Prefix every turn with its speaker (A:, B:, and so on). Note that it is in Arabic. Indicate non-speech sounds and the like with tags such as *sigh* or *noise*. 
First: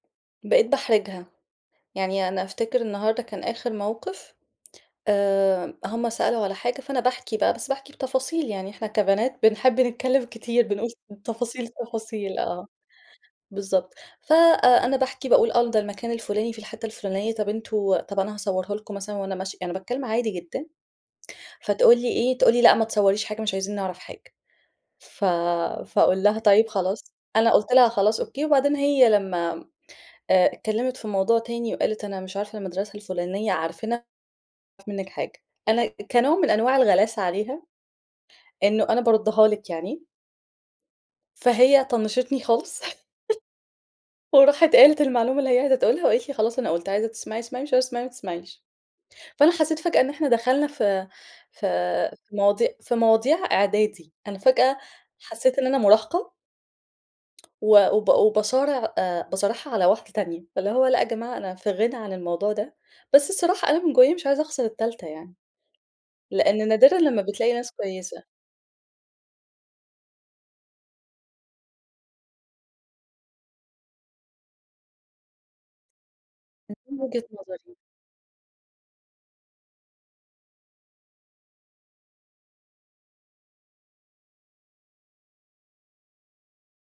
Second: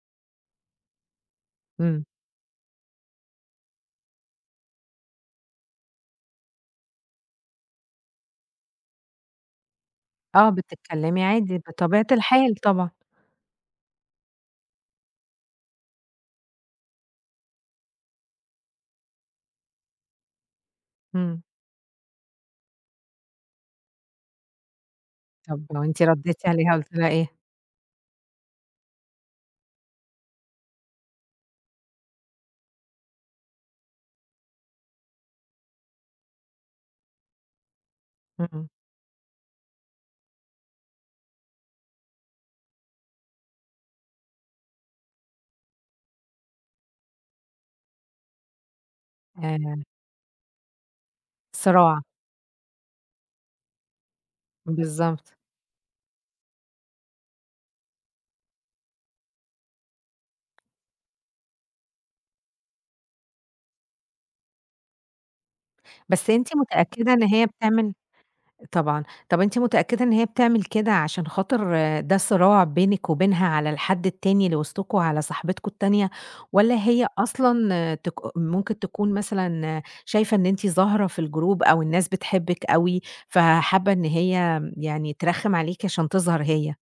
A: بقيت باحرجها.
B: امم.
A: يعني أنا أفتكر النهاردة كان آخر موقف، آآ، هُم سألوا على حاجة، فأنا باحكي بقى بس باحكي بتفاصيل، يعني إحنا كبنات بنحب نتكلم
B: آه،
A: كتير، بنقول
B: بتتكلمي عادي،
A: تفاصيل
B: بطبيعة
A: التفاصيل
B: الحال
A: آه،
B: طبعًا.
A: بالضبط، فأنا آآ، باحكي باقول آه ده المكان الفُلاني في الحتة الفُلانية طَب أنتم طَب أنا هاصورها لكم مثلًا وأنا ماشية، يعني أنا باتكلم عادي جدًا،
B: امم.
A: فتقول لي إيه، تقول لي: "لأ ما تصوريش حاجة، مش عايزين نعرف حاجة." ف
B: طَب وأنتِ
A: فأقول لها:
B: رديتِ
A: "طيب
B: عليها قُلتِ
A: خلاص."
B: لها إيه؟
A: أنا قُلت لها خلاص أوكي، وبعدين هي لما آآ، اتكلمت في موضوع تاني وقالت أنا مش عارفة المدرسة الفُلانية عارفينها؟ "مش عايزين نعرف منِك حاجة." أنا كنوع من أنواع الغلاسة عليها،
B: امم، امم.
A: إنه أنا باردها لِك يعني. فهي طنشتني خالص، *laughs* وراحت قالت المعلومة اللي هي عايزة تقولها وقالت لي: "خلاص، أنا قلت، عايزة تسمعي اسمعي، مش عايزه تسمعي ما تسمعيش." فأنا حسيت
B: أنا
A: فجأة إن إحنا دخلنا في في
B: صراع.
A: في مواضي في مواضيع إعدادي، أنا فجأة
B: بالضبط.
A: حسيت إن أنا مراهقة و وب وباصارع آآ، باصارعها على واحدة تانية، فاللي هو لأ يا جماعة أنا في غنى عن الموضوع ده، بس الصراحة أنا من جوايا مش عايزة أخسر التالتة يعني،
B: بس أنتِ
A: لإن نادرًا
B: متأكدة
A: لما
B: إن هي
A: بتلاقي ناس
B: بتعمل
A: كويسة.
B: طبعًا، طَب أنتِ متأكدة إن هي بتعمل كده عشان خاطر ده صراع بينك وبينها على الحد التاني اللي وسطكم، على صاحبتكم التانية، والّا
A: *unintelligible* من
B: هي
A: وجهة نظري.
B: أصلًا تك ممكن تكون مثلًا شايفة إن أنتِ ظاهرة في الجروب أو الناس بتحبِك أوي، فحابة إن هي يعني ترخم عليكِ عشان تظهر هي؟